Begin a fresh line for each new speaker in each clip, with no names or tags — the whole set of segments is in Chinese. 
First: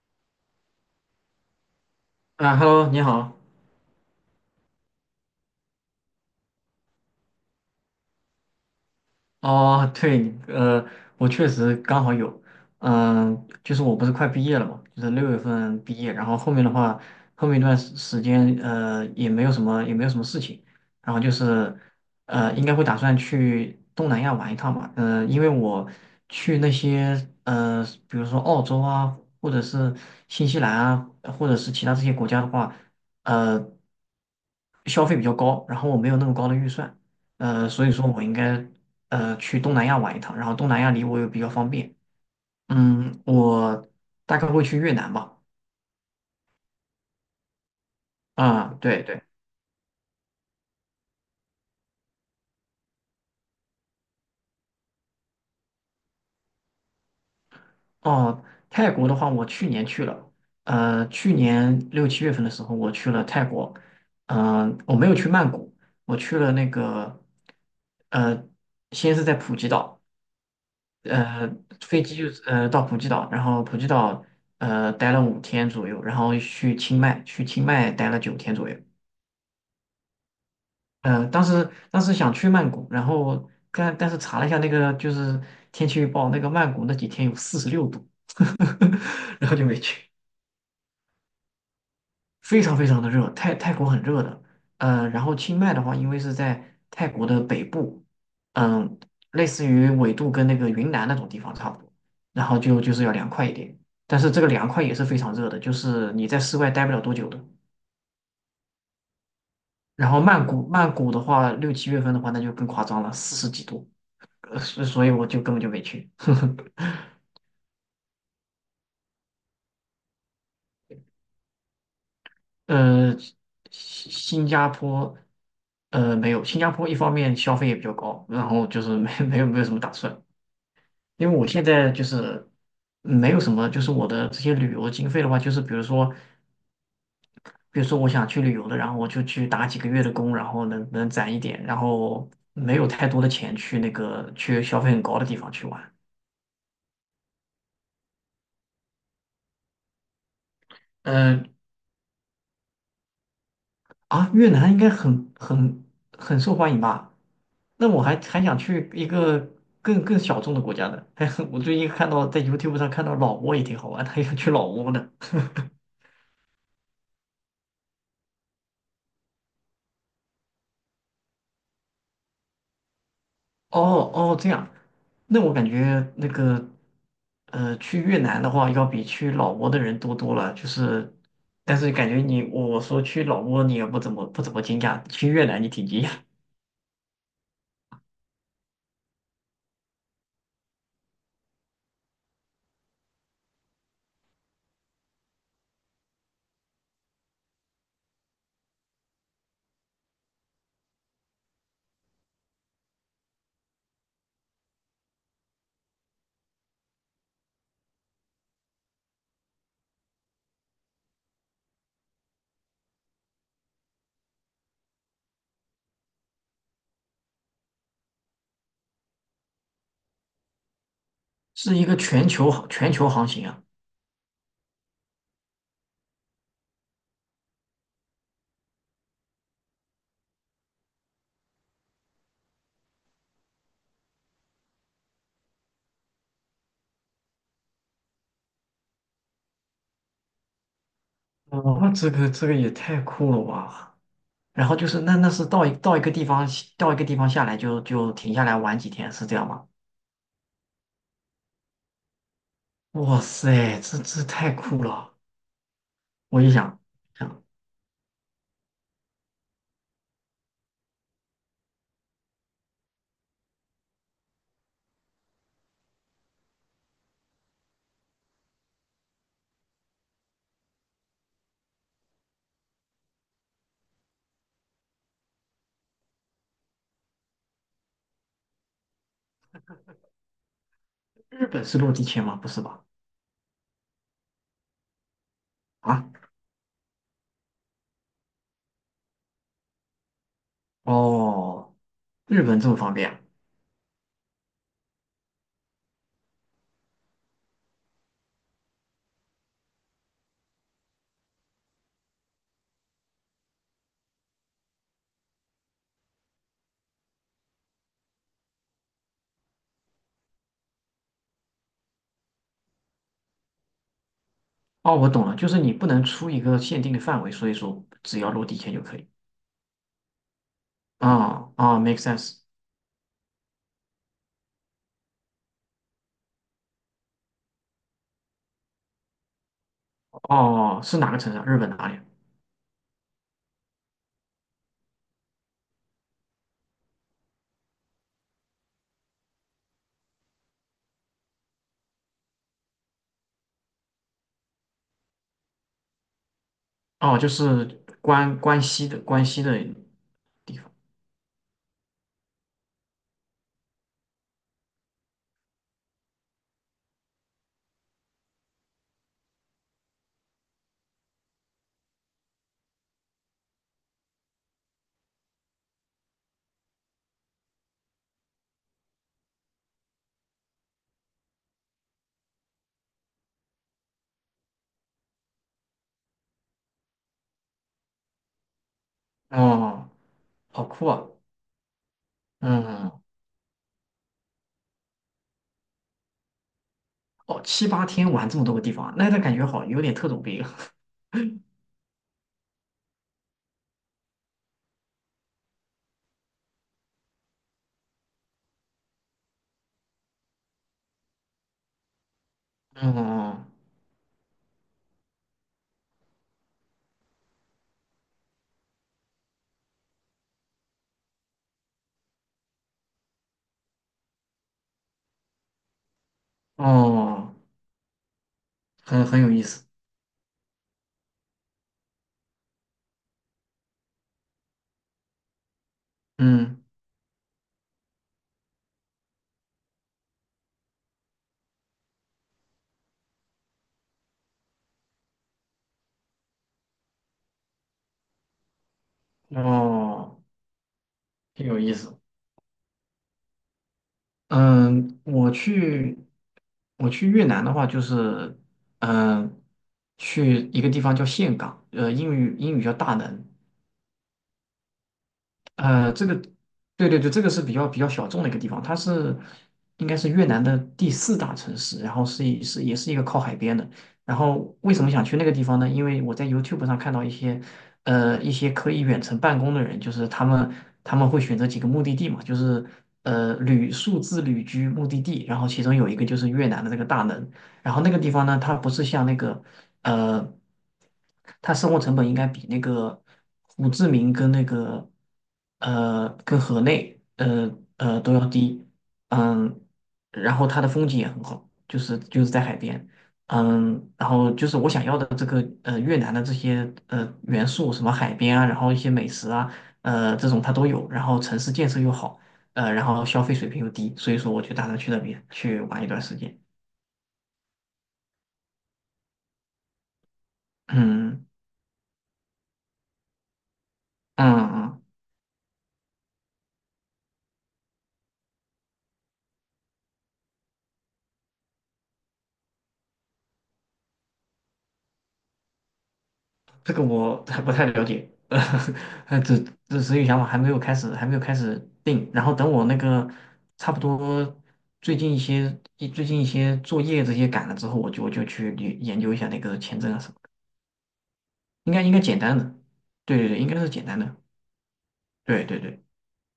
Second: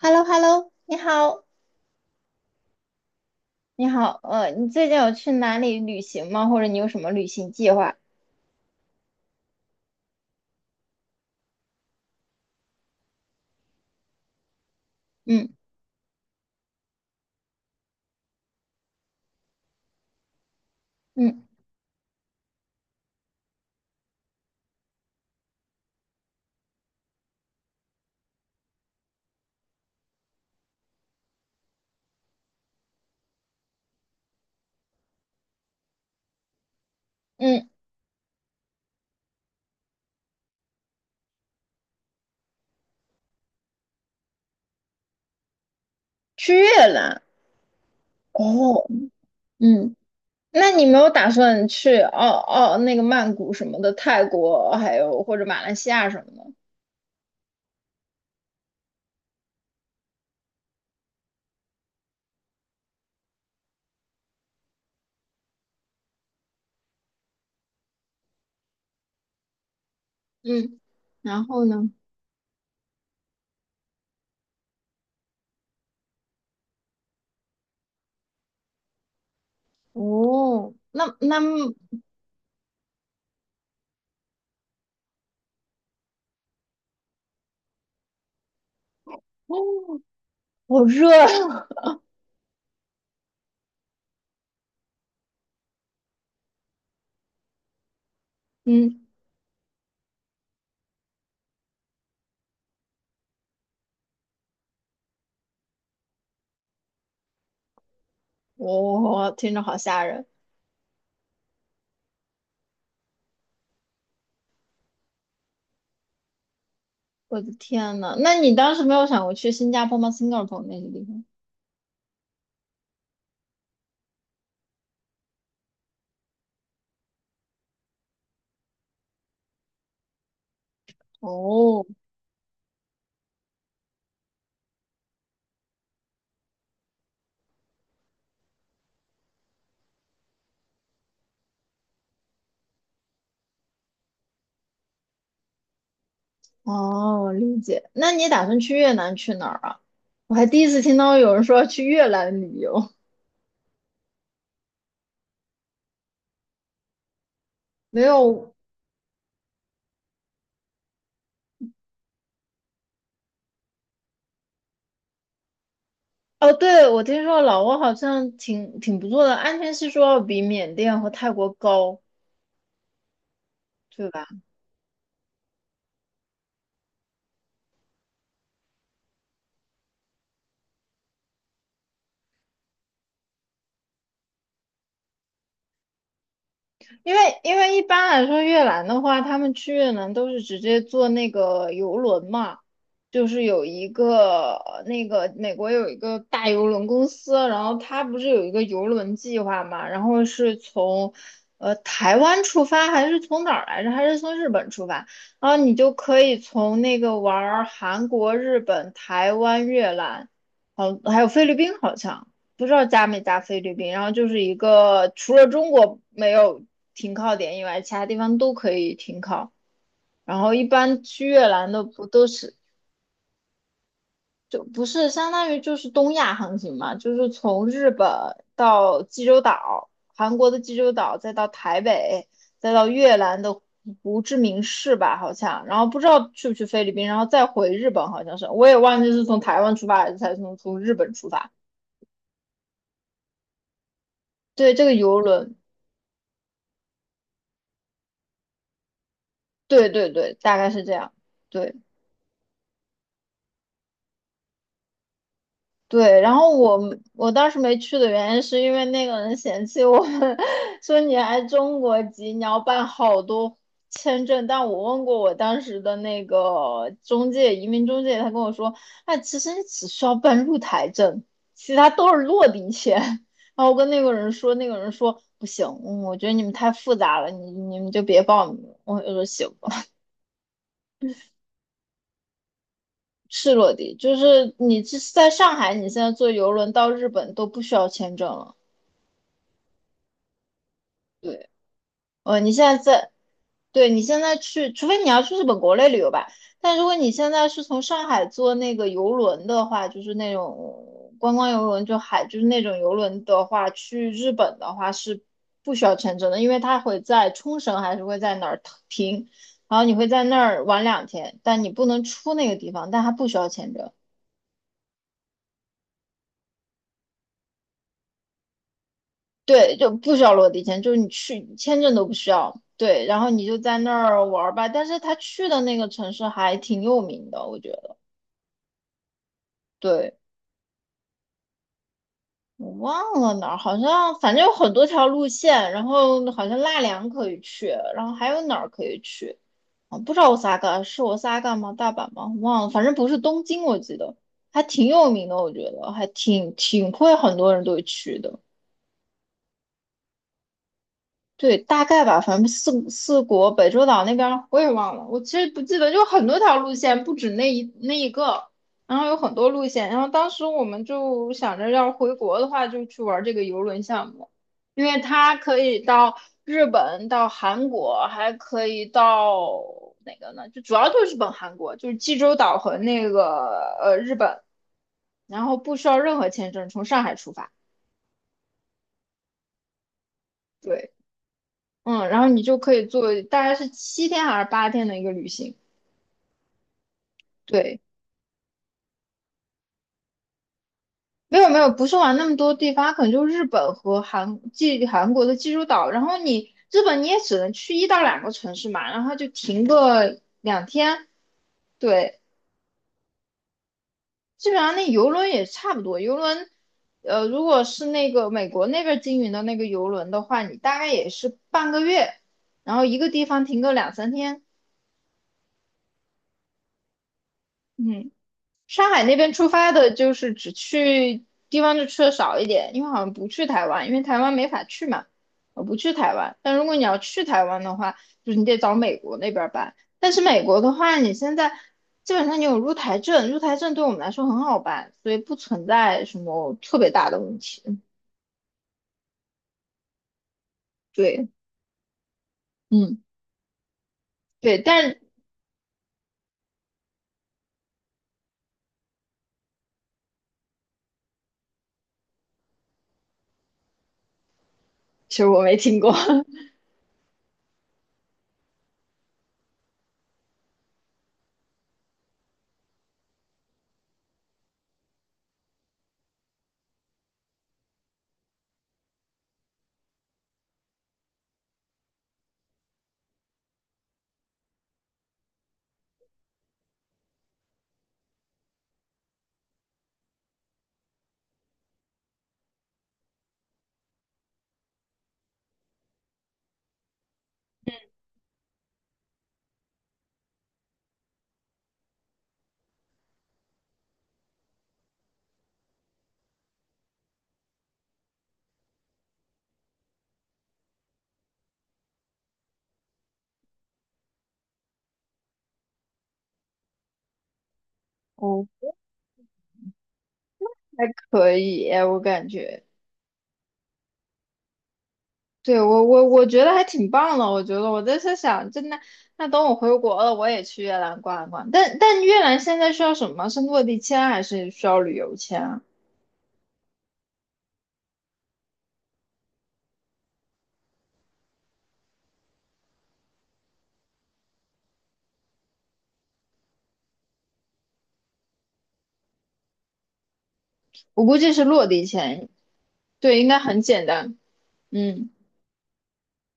h e l l o h e l l o 你好，
啊，Hello，你好。
你好，你最近有去哪里旅行吗？或者你有什么旅行计划？
哦，对，我确实刚好有，嗯、就是我不是快毕业了嘛，就是六月
嗯
份毕业，然后后面的话，后面一段时间，也没有什么，也没有什么事情，然后就
嗯
是，应该会打算去东南亚玩一趟吧，嗯、因为我去那些，比如说澳洲啊，或者是新西兰啊，或者是其他这些国家的话，呃。消费比较高，然后我没有那么高的预算，
嗯，
所以说我应该去东南亚玩一趟，然后东南亚离我又比较方便。嗯，我大概会去越南吧。
去越南
啊、
哦，
对对。
嗯，那你没有打算去那个曼谷什么的，泰国还有或者马来西亚什么的？
哦，泰国的话，我去年去了，去年六七月份的时候，我去了泰国，嗯、我没有去曼谷，我去了那个，呃，先是在普吉岛，
嗯，然
呃，
后呢？
飞机就是到普吉岛，然后普吉岛待了五天左右，然后去清迈，去清迈待了九天左右。
哦，
当时想去曼谷，然后但是查了一下那个就是天气预报，那个曼谷那几天有四十六度，然后就没
哦，
去。
好热啊，
非常的热，泰国很热的。然后清迈的话，因为是在泰国的北部，嗯、
嗯，
类似于纬度跟那个云南那种地方差不多，然后就是要凉快一点，但是这个凉快也是非常热的，就是你在室外待不了多久的。
听着好吓
然后
人，
曼谷的话，六七月份的话，那就更夸张了，四十几度。所以我就根本就没去。
我的天呐，那你当时没有想过去新加坡吗新加坡那些地方？
呃，新加坡，没有，新加坡一方面消费也比较高，然后就是没 没有什么打算，因为我现
哦，
在就是没有什么，就是我的这些旅游经费的话，就是比如说，比如说我想去旅游的，然后我就去打几个月的工，然后能攒一点，然后没有太多的钱去那个去消费很高的地方去玩。
哦，我理解。那你打算去越南去哪儿啊？我还第一次听到有人
嗯。
说要去越南旅游，
啊，越南应该很很受欢迎吧？那
没
我还
有。
想去一个更小众的国家呢。还很我最近看到在 YouTube 上看到老挝也挺好玩他还想去老挝呢。
哦，对，我听说老挝好像挺不错的，安全系数要比缅甸和泰国高，对
哦
吧？
哦，这样，那我感觉那个去越南的话，要比去老挝的人多多了。就是，但是感觉你我说去老挝，你也不怎么惊讶，去越南你挺惊讶，
因为一般来说，越南的话，他们去越南都是直接坐那个游轮嘛，就是有一个那个美国有一个大游轮公司，然后它不是有一个游轮计划嘛，然后是从台湾出发，还是从哪儿来着？还是从日本出发？然后你就可以从那个玩儿韩国、日本、台湾、越南，好，还有菲律宾好像。不知道加没加菲律宾，然后就是一个除了中国没有停靠点以外，其他地方都可以停靠。然后一般去越 南
是
的
一个
不都是
全球航行啊。
就不是相当于就是东亚航行嘛，就是从日本到济州岛，韩国的济州岛，再到台北，再到越南的胡志明市吧，好像。然后不知道去不去菲律宾，然后再回日本，好像是我也忘记是从台湾出发还是才从日本出发。
哇，这个也太酷了吧！然
对，
后
这
就
个
是那
游
那是
轮。
到一个地方到一个地方下来就停下来玩几天，是这样吗？
对对对，大概是这样。对
哇塞，这太酷了！
对，然
我一
后我
想，
我
想
当时没去的原因是因为那个人嫌弃我们，说你来中国籍，你要办好多签证。但我问过我当时的那个中介，移民中介，他跟我说，哎，其实你只需要办入台证，其他都是落地签。然后我跟那个人说，那个人说不行，嗯，我觉得你们太复杂了，你们就别报名了。我就说行吧。
日本是落地签吗？不是吧？
是落地，就是你这在上海，你现
啊，
在坐游轮到日本都不需要签证了。
哦，日
你
本
现
这么
在
方
在，
便啊？
对你现在去，除非你要去日本国内旅游吧。但如果你现在是从上海坐那个游轮的话，就是那种观光游轮，就海，就是那种游轮的话，去日本的话是不需要签证的，因为它会在冲绳还是会在哪儿停，然后你会在那儿玩两天，但你不能出那个地方，但它不需要签证。
哦，我懂了，就是你不能出一个限定的范围，所以说只要落地签就可以。
对，就不需要落地签，就是你
啊
去
啊
签证
，make
都不需
sense。
要。对，然后你就在那儿玩儿吧。但是他去的那个城市还挺有名的，我觉得。对，
哦，是哪个城市啊日本哪里
我忘了哪儿，好像反正有很多条路线，然后好像纳凉可以去，然后还有哪儿可以去？啊，不知道我 s a 是我 s a 吗？大阪吗？忘了，反正不是东京，我记得还挺有名的，我觉得还挺挺会
啊哦，就
很多人
是
都会去的。
关西的地方。
对，大概吧，反正四国北洲岛那边儿我也忘了，我其实不记得，就很多条路线，不止那一个，然后有很多路线，然后当时我们就想着要是回国的话，就去玩这个游轮项目，因为它可以到日本、到韩国，还可以到哪个呢？就主要就是日本、韩国，就是济州岛和那个日本，然后不需要任何签证，从上海出发。
哦，好酷
对。
啊！
嗯，然后你就可以
嗯。
做大概是7天还是8天的一个旅行。
哦，七
对，
八天玩这么多个地方啊，那那感觉好，有点特种兵。
没有没有，不是玩那么多地方，可能就日本和韩国的济州岛。然后你日本你也只能去1到2个城市嘛，然后就停个两天。对，
哦
基本上那游轮也差不多。游轮，如果是那个美国那边经营的那个游轮的话，你大概也是半个月，然后一个地方停个2、3天。
哦，
嗯。上海
很
那
很有
边
意
出
思。
发的，就是只去地方就去的少一点，因为好像不去台湾，因为台湾没法去嘛，我不去台湾。但
嗯，
如果你要去台湾的话，就是你得找美国那边儿办。但是美国的话，你现在基本上你有入台证，入台证对我们来说很好办，所以不存在什么特别大的问题。
哦，
对，
挺有意思。
嗯，对，但
嗯，我去越南的话，就是嗯，去一个地方叫岘港，呃，英语叫大能，
其实我没听过，
这个，对对对，这个是比较小众的一个地方，它是应该是越南的第四大城市，然后是一是也是一个靠海边的。然后为什么想去那个地方呢？因为我在 YouTube 上看到一些一些可以远程办公的人，就是他们会选择几个目的地嘛，就是数字旅居目的地，然后其中有一个就是越南的这个大门，然后那个地方呢，它不是像那个呃，他生活成本应该比那个胡志明跟那个跟河内都要低，嗯，然后它的风景也很好，就是在海边，嗯，然后就是我想要的这个越南的这些元素，什么海边啊，然后一些美食啊，这种它都有，然后城市建设又好，然后消费水平又低，所以说我就打算去那边去玩一段时间，
哦，还
嗯
可以，我感觉。
嗯嗯。
对，我觉得还挺棒的，我觉得我在想，真的，那等我回国了，我也去越南逛一逛。但越南现在需要什么？是落地签还是需要旅游签啊？
这个我还不太了解，呃，这这所以想法还没有开始，还没有开始定。然后等我那个差不多最近一些作业这些赶了之后，我就去研究一下那个签证啊什么的，
我估计是落地
应该简
签，
单的，对
对，应
对
该
对，应该
很
是简
简
单
单。
的，
嗯，
对对对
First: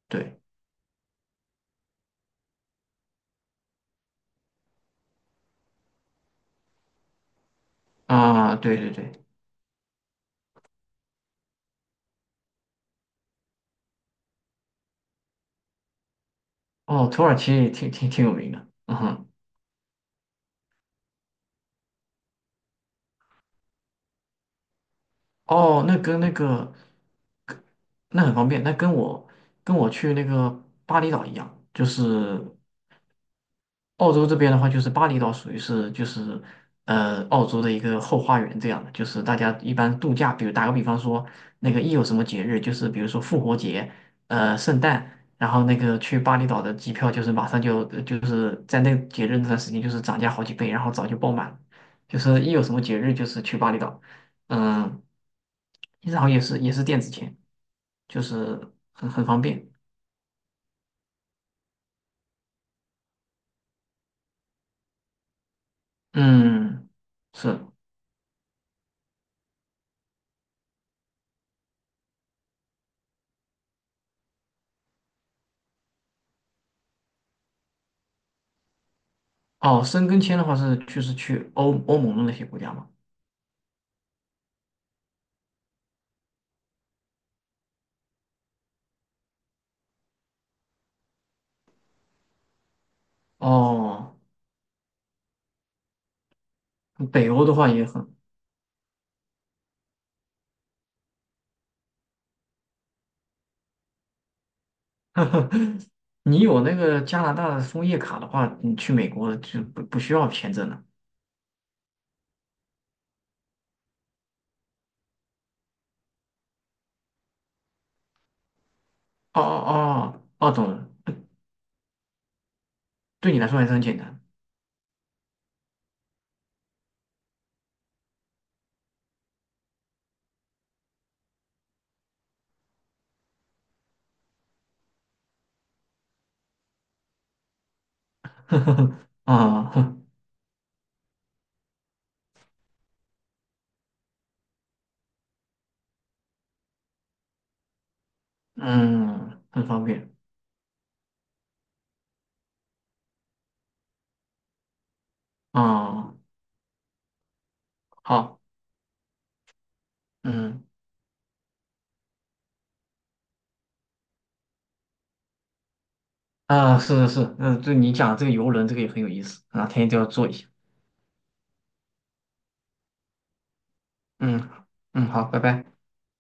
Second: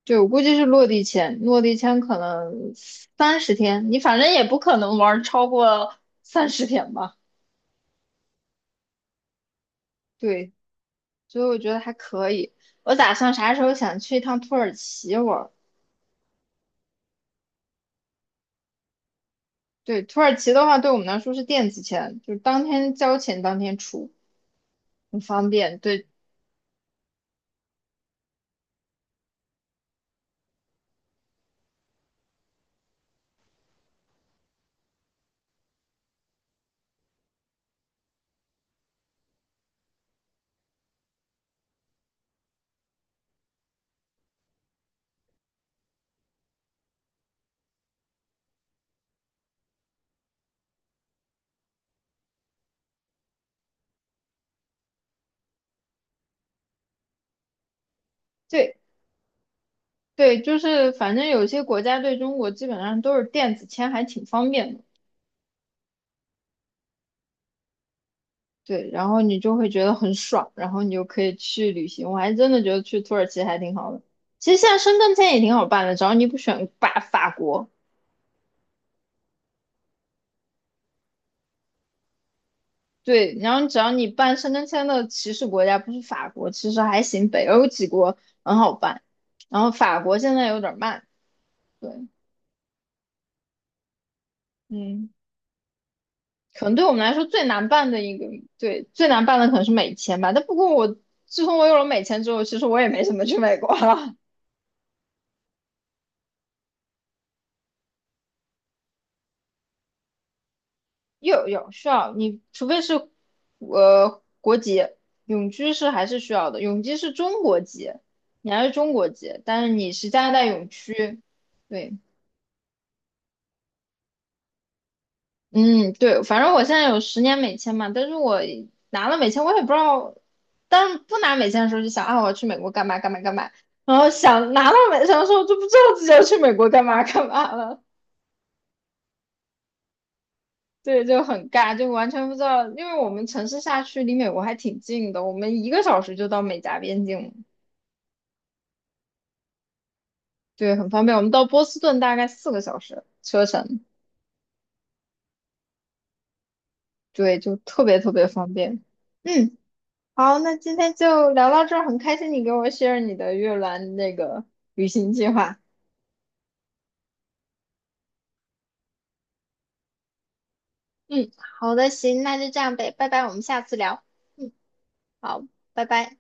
对，我
对
估计是落地签，落地签可能三十天，你反正也不可能玩超过三十天吧？
啊，对对对，
对，所以我觉得还可以。我打算啥时候想去一趟土耳其玩。
哦，土耳其也挺有名的，嗯哼，
对，土耳其的话，对我们来说是电子签，就是当天交钱当天出，很方便。
哦，那
对
跟那个那很方便，那跟我跟我去那个巴厘岛一样，就是。澳洲这边的话，就是巴厘岛属于是就是澳洲的一个后花园这样的，就是大家一般度假，比如打个比方说，那个一有什么节日，就是比如说复活节、圣诞，然后那个去巴厘岛的机票就是马上就是在那个节日那段时间就是涨价好几倍，然后早就爆满了就是一有什么节日就是去巴厘岛，嗯，其实好像也是电子钱，就是
对
很方便，
对，就是反正有些国家对中国基本上都是电子签，还挺方便的。
嗯，是。
对，然后你就会觉得很爽，然后你就可以去旅行。我还真的觉得去土耳其还挺好的。其实现在申根签也挺好办的，只要你不选国。
哦，申根签的话是就是去欧盟的那些国家嘛。
对，然后只要你办申根签的起始国家不是法国，其实还行，北欧几国很好办。然后法国现在有点慢。对，
哦，
嗯。可能对我们来说
北
最
欧的
难
话也
办的
很，
一个，对，最难办的可能是美签吧。但不过我自从我有了美签之后，其实我也没怎么去美国了。
你有那个加拿大的枫叶卡的话，你去美国就不需要签证了。
有需要你，除非是国籍，永居是还是需要的。永居是中国籍，你还是中国籍，
哦哦
但是你是
哦
加拿大
哦，
永
懂了，
居，对。
对你来说还是很简单。
嗯，对，反正我现在有10年美签嘛，但是我拿了美签，我也不知道，但是不拿美签的时候就想啊，我要去美国干嘛干嘛干嘛，然后想拿到美签的时候就不知道自己要去美国干嘛干嘛了，
啊，哼
对，就很尬，就完全不知道，因为我们城市下去离美国还挺近的，我们1个小时就到美加边境了
嗯，很方便。
对，很方便，我们到波士顿大概4个小时车程，
啊，
对，就特别特别
好，
方便，嗯。好，那
嗯，
今天就聊到这儿，很开心你给我 share 你的越南那个旅行计划。
啊，是是是，嗯，就你讲的这个游轮，这个也很有意思啊，天天都要做一下。
嗯，好的，行，那就这样呗，拜拜，我们下次聊。
嗯
嗯，
嗯，好，拜
好，
拜。
拜拜。